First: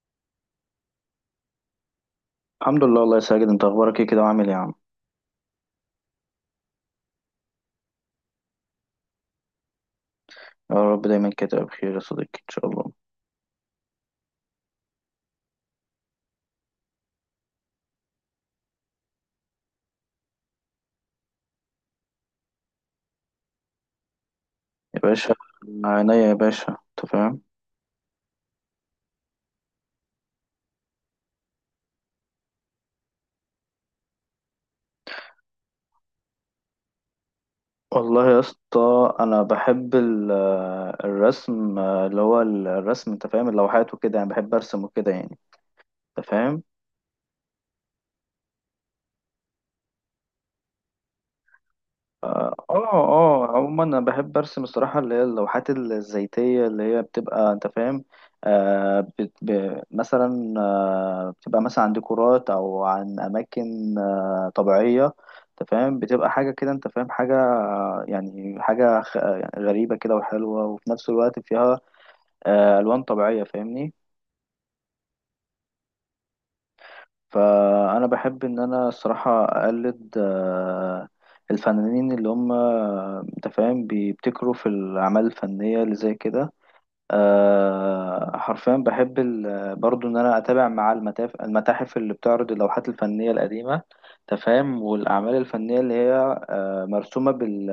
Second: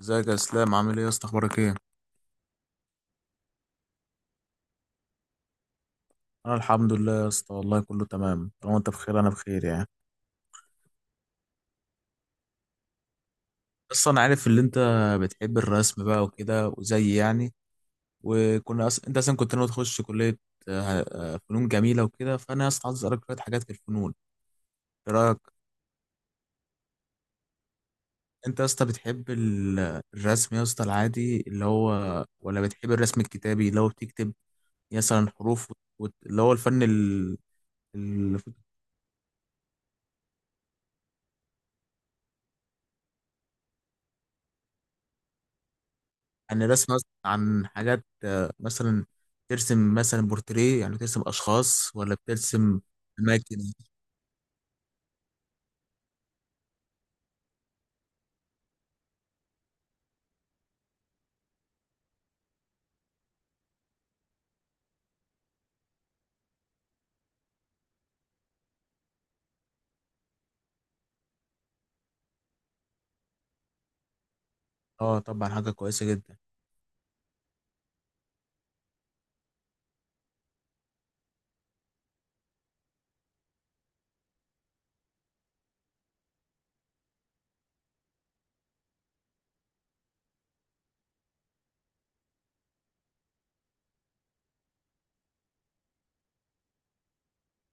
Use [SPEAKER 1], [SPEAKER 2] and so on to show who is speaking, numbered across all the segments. [SPEAKER 1] ازيك يا اسلام، عامل ايه يا اسطى؟ اخبارك ايه؟
[SPEAKER 2] الحمد لله، والله يا ساجد. انت اخبارك ايه كده، وعامل ايه يا عم؟
[SPEAKER 1] انا الحمد لله يا اسطى والله كله تمام. طالما انت بخير انا بخير يعني.
[SPEAKER 2] يا رب دايما كده تبقى بخير يا صديقي ان شاء الله.
[SPEAKER 1] بس انا عارف ان انت بتحب الرسم بقى وكده وزي يعني. انت اصلا كنت ناوي تخش كليه آه، فنون جميله وكده. فانا يا اسطى عايز اسالك شويه حاجات في الفنون.
[SPEAKER 2] يا
[SPEAKER 1] ايه
[SPEAKER 2] باشا.
[SPEAKER 1] رايك؟
[SPEAKER 2] عينيا يا باشا، انت فاهم.
[SPEAKER 1] انت يا اسطى بتحب الرسم يا اسطى العادي اللي هو، ولا بتحب الرسم الكتابي اللي هو بتكتب مثلا حروف اللي هو الفن؟
[SPEAKER 2] والله
[SPEAKER 1] ال...
[SPEAKER 2] يا اسطى، انا بحب الرسم اللي هو الرسم، انت فاهم، اللوحات وكده يعني، بحب ارسم وكده يعني، انت فاهم.
[SPEAKER 1] يعني الرسم مثلا عن حاجات مثلا ترسم مثلا بورتريه، يعني ترسم اشخاص ولا بترسم اماكن؟
[SPEAKER 2] عموما انا بحب ارسم الصراحه اللي هي اللوحات الزيتيه اللي هي بتبقى، انت فاهم، آه بت ب مثلا بتبقى مثلا عن ديكورات او عن اماكن طبيعيه، انت فاهم، بتبقى حاجه كده، انت فاهم، حاجه يعني حاجه يعني غريبه كده وحلوه، وفي نفس الوقت فيها الوان طبيعيه، فاهمني.
[SPEAKER 1] اه طبعا حاجه كويسه جدا.
[SPEAKER 2] فأنا بحب إن أنا الصراحة أقلد الفنانين اللي هم، أنت فاهم، بيبتكروا في الأعمال الفنية اللي زي كده. حرفيا بحب برضو إن أنا أتابع مع المتاحف، اللي بتعرض اللوحات الفنية القديمة، أنت فاهم، والأعمال الفنية اللي هي مرسومة بال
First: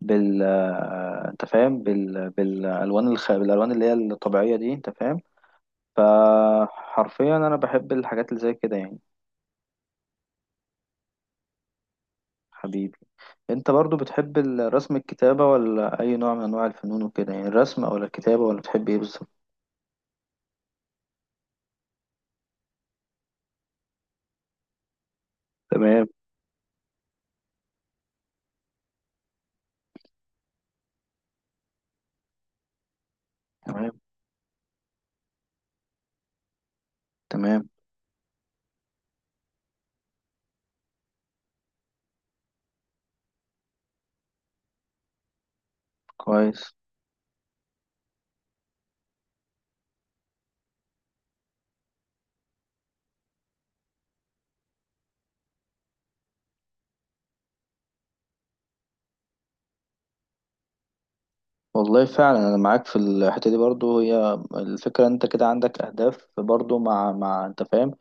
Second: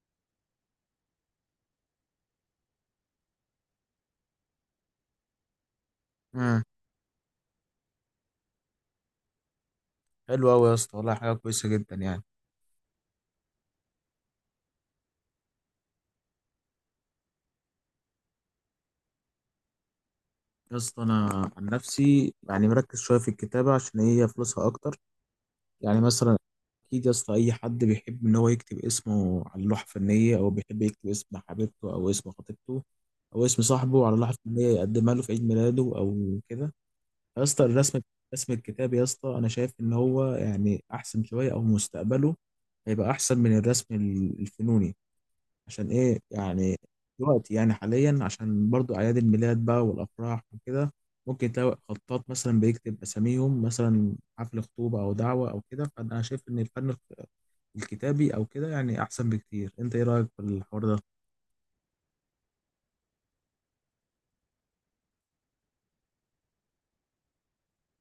[SPEAKER 2] بال آه، أنت فاهم بالألوان بالألوان اللي هي الطبيعية دي، أنت فاهم.
[SPEAKER 1] امم
[SPEAKER 2] فحرفيا أنا بحب الحاجات اللي زي كده يعني.
[SPEAKER 1] حلو قوي يا اسطى والله، حاجه كويسه جدا يعني.
[SPEAKER 2] حبيبي. انت برضو بتحب الرسم، الكتابة، ولا اي نوع من انواع الفنون وكده يعني، الرسم ولا الكتابة، ولا بتحب ايه بالظبط؟
[SPEAKER 1] يا اسطى انا عن نفسي يعني مركز شويه في الكتابه عشان هي فلوسها اكتر. يعني
[SPEAKER 2] تمام،
[SPEAKER 1] مثلا اكيد يا اسطى اي حد بيحب ان هو يكتب اسمه على لوحه فنيه، او بيحب يكتب اسم حبيبته او اسم خطيبته او اسم
[SPEAKER 2] تمام،
[SPEAKER 1] صاحبه على لوحه فنيه يقدمها له في عيد ميلاده او كده. يا اسطى
[SPEAKER 2] تمام.
[SPEAKER 1] الرسم، رسم الكتاب يا اسطى انا شايف ان هو يعني احسن شويه، او مستقبله هيبقى احسن من الرسم الفنوني. عشان ايه
[SPEAKER 2] كويس.
[SPEAKER 1] يعني؟ دلوقتي يعني حاليا عشان برضو اعياد الميلاد بقى والافراح وكده ممكن تلاقي خطاط مثلا بيكتب اساميهم، مثلا حفل خطوبه او دعوه او كده. فانا شايف ان الفن الكتابي او كده يعني احسن بكتير. انت ايه رايك في الحوار ده؟
[SPEAKER 2] والله فعلا انا معاك في الحته دي، برضو هي الفكره، انت كده عندك اهداف برضو، مع انت فاهم،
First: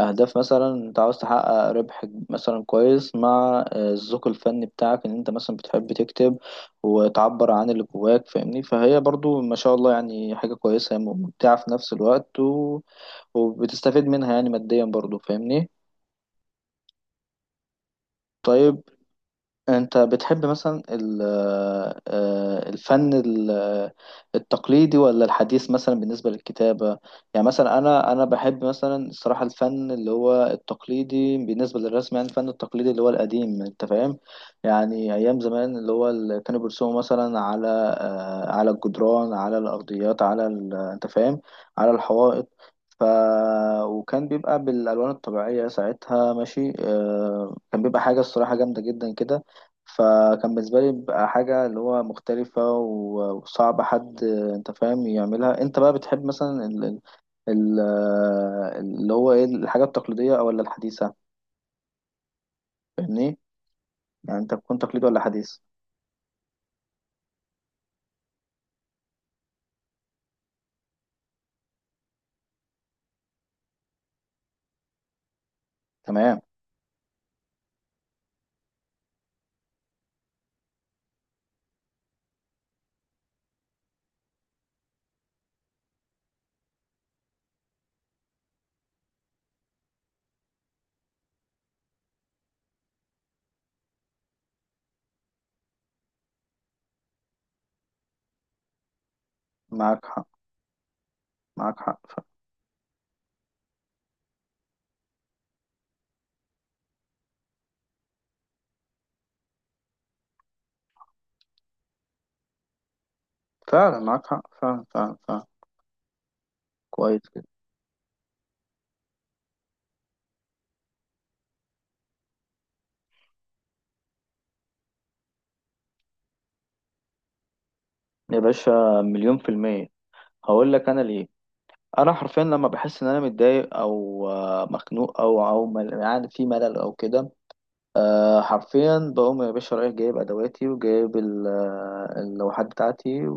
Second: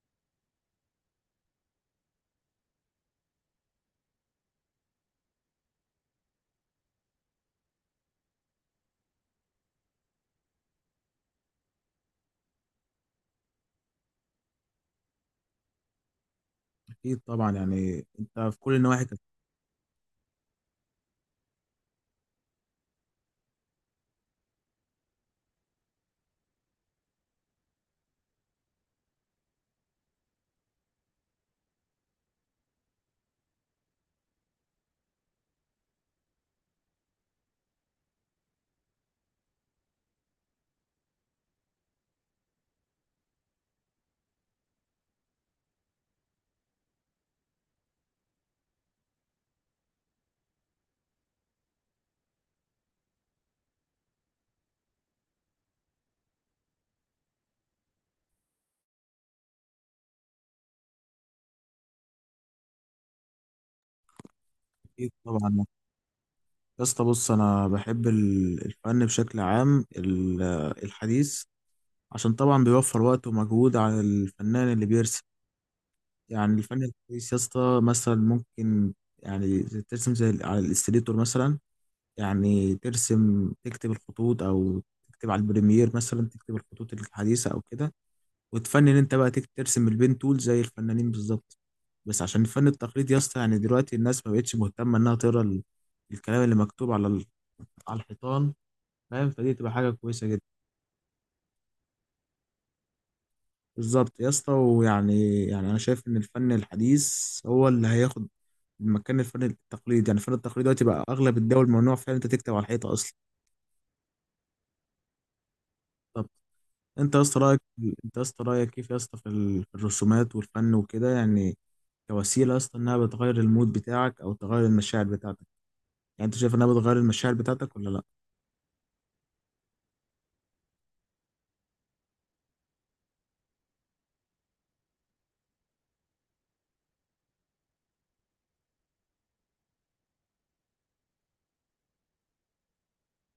[SPEAKER 2] اهداف مثلا انت عاوز تحقق ربح مثلا، كويس، مع الذوق الفني بتاعك، ان انت مثلا بتحب تكتب وتعبر عن اللي جواك، فاهمني، فهي برضو ما شاء الله يعني حاجه كويسه ممتعه في نفس الوقت، وبتستفيد منها يعني ماديا برضو، فاهمني.
[SPEAKER 1] اكيد طبعا يعني انت في كل
[SPEAKER 2] طيب.
[SPEAKER 1] النواحي كانت.
[SPEAKER 2] انت بتحب مثلا الفن التقليدي ولا الحديث مثلا بالنسبة للكتابة؟ يعني مثلا انا بحب مثلا الصراحة الفن اللي هو التقليدي بالنسبة للرسم، يعني الفن التقليدي اللي هو القديم، انت فاهم، يعني ايام زمان اللي هو اللي كانوا بيرسموا مثلا على على الجدران، على الارضيات، انت فاهم، على الحوائط، ف... وكان بيبقى بالألوان الطبيعية ساعتها، ماشي، كان بيبقى حاجة الصراحة جامدة جدا كده، فكان بالنسبة لي بقى حاجة اللي هو مختلفة وصعب حد، انت فاهم، يعملها. انت بقى بتحب مثلا ال- اللي هو ايه، الحاجة التقليدية، او ولا الحديثة، فاهمني، يعني انت تكون تقليدي
[SPEAKER 1] اكيد
[SPEAKER 2] ولا حديث؟
[SPEAKER 1] طبعا يا اسطى، بص انا بحب الفن بشكل عام الحديث عشان طبعا بيوفر وقت ومجهود على الفنان اللي بيرسم.
[SPEAKER 2] تمام.
[SPEAKER 1] يعني الفن الحديث يا اسطى مثلا ممكن، يعني ترسم زي على الاستريتور مثلا، يعني ترسم تكتب الخطوط، او تكتب على البريمير مثلا تكتب الخطوط الحديثة او كده، وتفنن انت بقى تكتب ترسم البين تول زي الفنانين بالظبط. بس عشان الفن التقليدي يا اسطى يعني دلوقتي الناس ما بقتش مهتمة انها تقرا الكلام اللي مكتوب على على الحيطان، فاهم؟ فدي تبقى حاجة
[SPEAKER 2] معاك حق.
[SPEAKER 1] كويسة جدا.
[SPEAKER 2] معاك حق،
[SPEAKER 1] بالظبط يا اسطى، ويعني يعني أنا شايف إن الفن الحديث هو اللي هياخد مكان الفن التقليدي. يعني الفن التقليدي دلوقتي بقى أغلب الدول ممنوع فعلا أنت تكتب على الحيطة أصلا.
[SPEAKER 2] فعلا معاك حق، فعلا، فعلا، فعلا.
[SPEAKER 1] طب أنت يا
[SPEAKER 2] كويس
[SPEAKER 1] اسطى
[SPEAKER 2] كده.
[SPEAKER 1] رأيك، أنت يا اسطى رأيك كيف يا اسطى في في الرسومات والفن وكده، يعني كوسيلة يا اسطى إنها بتغير المود بتاعك أو تغير المشاعر بتاعتك. يعني أنت شايف إنها بتغير المشاعر بتاعتك ولا لأ؟
[SPEAKER 2] يا باشا، مليون في المية، هقول لك انا ليه. انا حرفيا لما بحس ان انا متضايق، او مخنوق، او يعني في ملل او كده، حرفيا بقوم يا باشا رايح جايب ادواتي، وجايب اللوحات بتاعتي،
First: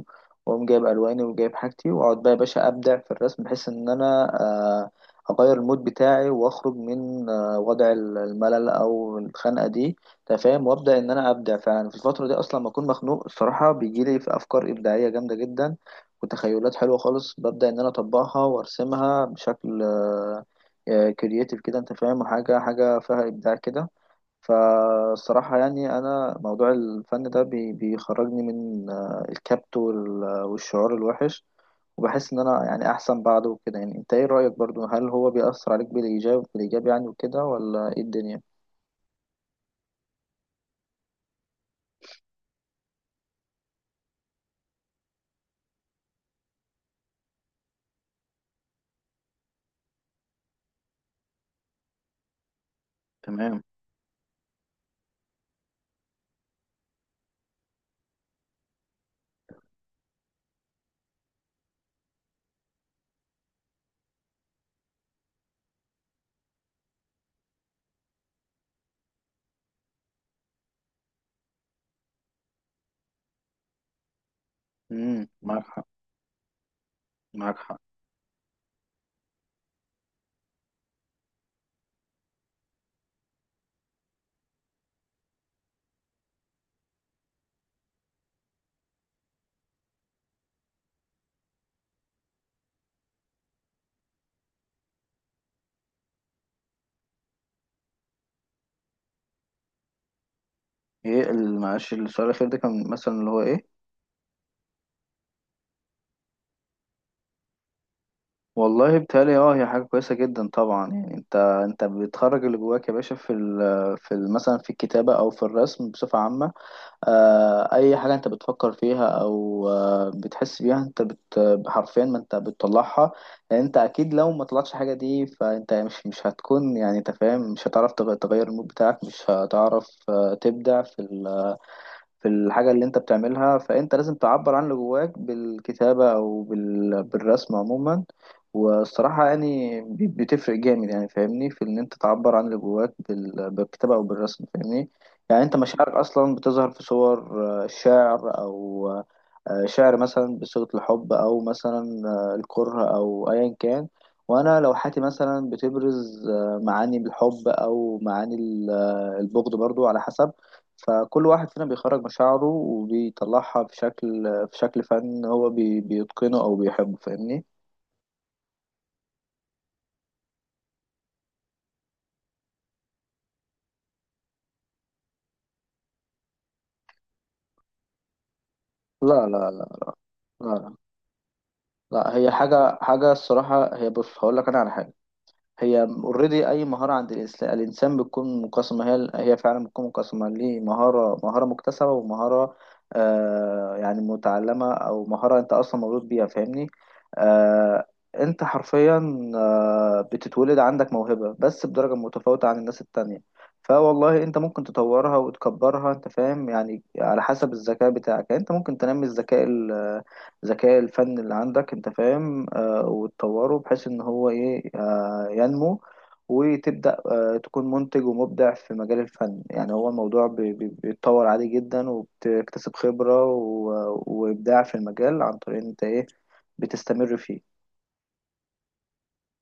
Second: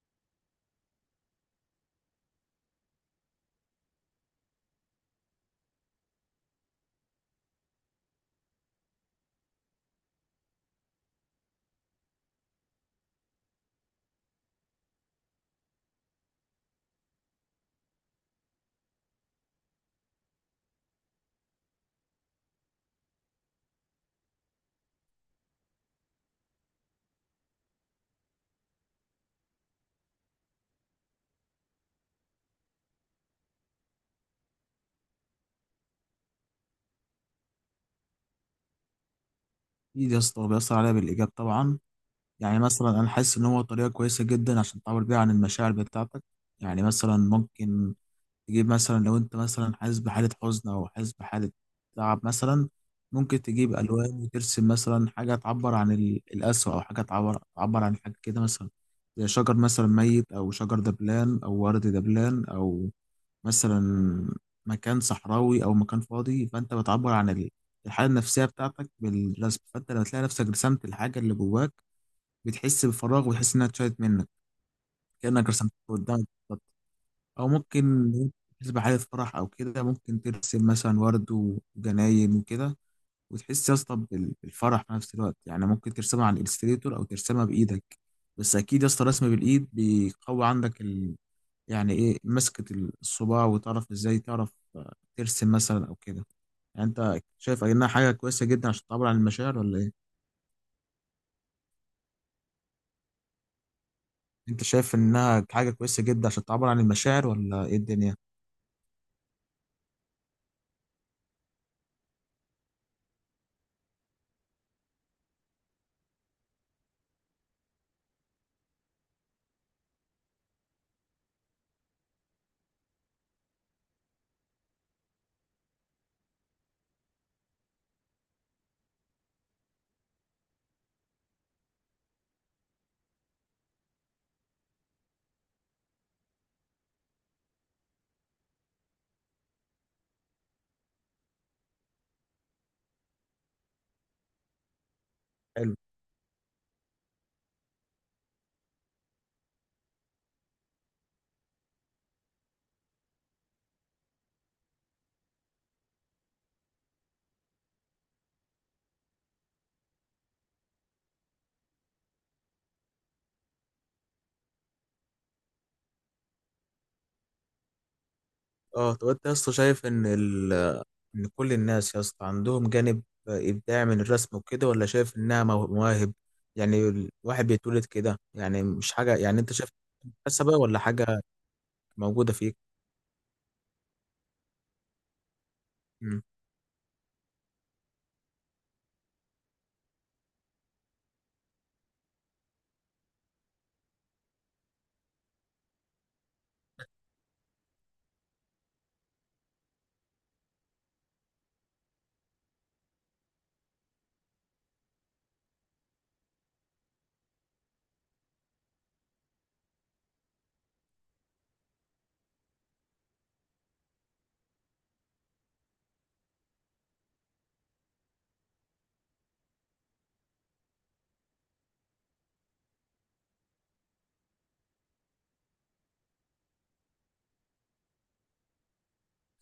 [SPEAKER 2] واقوم جايب الواني وجايب حاجتي، واقعد بقى يا باشا ابدع في الرسم، بحيث ان انا اغير المود بتاعي، واخرج من وضع الملل او الخنقه دي، أنت فاهم، وابدا ان انا ابدع فعلا في الفتره دي. اصلا لما اكون مخنوق الصراحه بيجي لي في افكار ابداعيه جامده جدا، وتخيلات حلوه خالص، ببدا ان انا اطبقها وارسمها بشكل كرياتيف كده، انت فاهم، حاجه حاجه فيها ابداع كده. فالصراحة يعني أنا موضوع الفن ده بيخرجني من الكبت والشعور الوحش، وبحس إن أنا يعني أحسن بعده وكده، يعني أنت إيه رأيك برضو، هل هو بيأثر عليك بالإيجاب، بالإيجاب يعني وكده، ولا إيه الدنيا؟
[SPEAKER 1] أكيد يا اسطى هو بيأثر عليها بالإيجاب طبعا. يعني مثلا أنا حاسس إن هو طريقة كويسة جدا عشان تعبر بيها عن المشاعر بتاعتك. يعني مثلا ممكن تجيب مثلا، لو انت مثلا حاسس بحالة حزن او حاسس بحالة تعب مثلا، ممكن
[SPEAKER 2] تمام.
[SPEAKER 1] تجيب الوان وترسم مثلا حاجة تعبر عن القسوة، او حاجة تعبر عن حاجة كده مثلا. زي شجر مثلا ميت، او شجر دبلان او ورد دبلان، او مثلا مكان صحراوي او مكان فاضي، فانت بتعبر عن الحالة النفسية بتاعتك بالرسم. فانت لما تلاقي نفسك رسمت الحاجة اللي جواك بتحس بفراغ وتحس انها اتشالت منك كأنك
[SPEAKER 2] معاك
[SPEAKER 1] رسمتها
[SPEAKER 2] حق.
[SPEAKER 1] قدامك. او
[SPEAKER 2] معاك حق.
[SPEAKER 1] ممكن بالنسبه لحدث فرح او كده ممكن ترسم مثلا ورد وجناين وكده، وتحس يا اسطى بالفرح في نفس الوقت. يعني ممكن ترسمها على الالستريتور او ترسمها بايدك. بس اكيد يا اسطى رسم بالايد بيقوي عندك يعني ايه، مسكة الصباع، وتعرف ازاي تعرف ترسم مثلا او كده. يعني انت شايف انها حاجه كويسه جدا عشان تعبر عن المشاعر ولا ايه؟
[SPEAKER 2] ايه معلش، السؤال الاخير ده كان مثلا اللي هو ايه؟
[SPEAKER 1] انت شايف انها حاجه كويسه جدا عشان تعبر عن المشاعر ولا ايه الدنيا؟
[SPEAKER 2] والله بتهيألي هي حاجه كويسه جدا طبعا، يعني انت بتخرج اللي جواك يا باشا في مثلا في الكتابه او في الرسم بصفه عامه. اي حاجه انت بتفكر فيها او بتحس بيها، انت حرفيا ما انت بتطلعها. لان انت اكيد لو ما طلعتش حاجه دي، فانت مش هتكون، يعني انت فاهم، مش هتعرف تغير المود بتاعك، مش هتعرف تبدع في الحاجة اللي انت بتعملها. فانت لازم تعبر عن اللي جواك بالكتابة، او بالرسم عموما. والصراحة يعني بتفرق جامد يعني، فاهمني، في ان انت تعبر عن اللي جواك بالكتابة او بالرسم، فاهمني. يعني انت
[SPEAKER 1] حلو.
[SPEAKER 2] مشاعرك اصلا بتظهر في صور شعر، او شعر مثلا بصيغة الحب، او مثلا الكره، او ايا كان. وانا لوحاتي مثلا بتبرز معاني الحب، او معاني البغض، برضو على حسب. فكل واحد فينا بيخرج مشاعره وبيطلعها في شكل، في شكل فن هو بيتقنه أو بيحبه، فاهمني.
[SPEAKER 1] اه طب انت يا اسطى شايف ان ان كل الناس يا اسطى عندهم جانب ابداع من الرسم وكده، ولا شايف انها مواهب يعني الواحد بيتولد كده؟ يعني مش حاجه،
[SPEAKER 2] لا،
[SPEAKER 1] يعني
[SPEAKER 2] لا،
[SPEAKER 1] انت شايف
[SPEAKER 2] لا.
[SPEAKER 1] مكتسبه
[SPEAKER 2] لا،
[SPEAKER 1] ولا حاجه
[SPEAKER 2] لا. هي
[SPEAKER 1] موجوده فيك؟
[SPEAKER 2] حاجة، حاجة الصراحة، هي بص هقول لك أنا على حاجة. هي
[SPEAKER 1] مم.
[SPEAKER 2] اوريدي اي مهاره عند الانسان بتكون مقسمه، هي هي فعلا بتكون مقسمه ليه، مهاره مهاره مكتسبه، ومهاره يعني متعلمه، او مهاره انت اصلا مولود بيها، فاهمني. آه انت حرفيا بتتولد عندك موهبه، بس بدرجه متفاوته عن الناس التانية. فوالله انت ممكن تطورها وتكبرها، انت فاهم، يعني على حسب الذكاء بتاعك، يعني انت ممكن تنمي الذكاء الفني اللي عندك، انت فاهم، وتطوره بحيث ان هو ايه، ينمو، وتبدأ تكون منتج ومبدع في مجال الفن، يعني هو الموضوع بيتطور عادي جدا، وبتكتسب خبرة وإبداع في المجال، عن طريق إن أنت إيه بتستمر فيه.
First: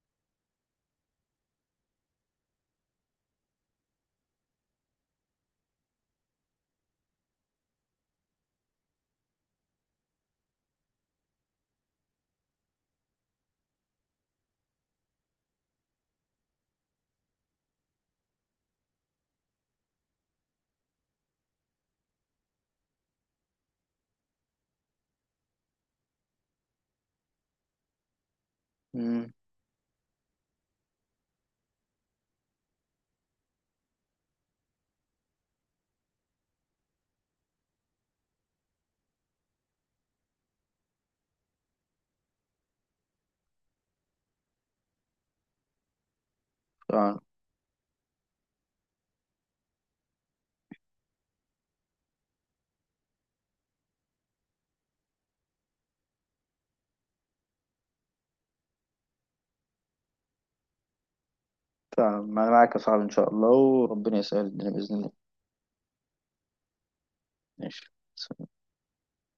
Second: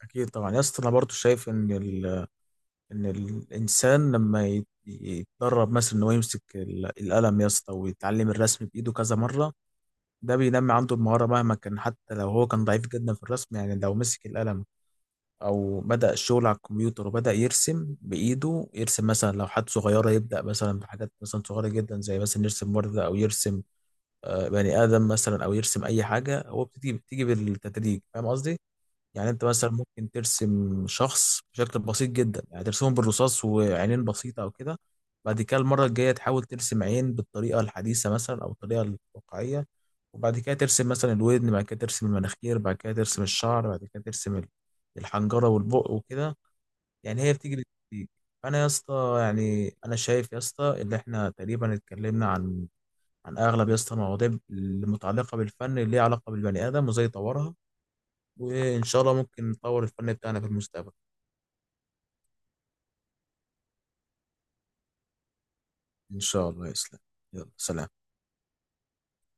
[SPEAKER 1] اكيد طبعا يا اسطى انا برضو شايف ان ان الانسان لما يتدرب مثلا ان هو يمسك القلم يا اسطى ويتعلم الرسم بايده كذا مره، ده بينمي عنده المهاره مهما كان. حتى لو هو كان ضعيف جدا في الرسم، يعني لو مسك القلم او بدأ الشغل على الكمبيوتر وبدأ يرسم بإيده، يرسم مثلا لو حد صغيرة يبدأ مثلا بحاجات مثلا صغيرة جدا، زي مثلا يرسم وردة او يرسم بني آدم مثلا او يرسم اي حاجة. هو بتيجي بتيجي بالتدريج، فاهم قصدي؟ يعني
[SPEAKER 2] مم.
[SPEAKER 1] انت مثلا ممكن ترسم شخص بشكل بسيط جدا، يعني ترسمه بالرصاص وعينين بسيطة او كده. بعد كده المرة الجاية تحاول ترسم عين بالطريقة الحديثة مثلا او الطريقة الواقعية، وبعد كده ترسم مثلا الودن، بعد كده ترسم المناخير، بعد كده ترسم الشعر، بعد كده ترسم الحنجرة والبق وكده.
[SPEAKER 2] فعلا،
[SPEAKER 1] يعني هي بتيجي بالتدريج. انا يا اسطى يعني انا شايف يا اسطى ان احنا تقريبا اتكلمنا عن اغلب يا اسطى المواضيع المتعلقة بالفن اللي ليها علاقة بالبني ادم وازاي يطورها، وإن شاء الله ممكن نطور الفن بتاعنا في المستقبل.
[SPEAKER 2] فعلا أنا معاك يا صاحبي إن شاء الله، وربنا يسهل الدنيا بإذن الله.
[SPEAKER 1] إن شاء الله يسلم. يلا
[SPEAKER 2] ماشي.
[SPEAKER 1] سلام.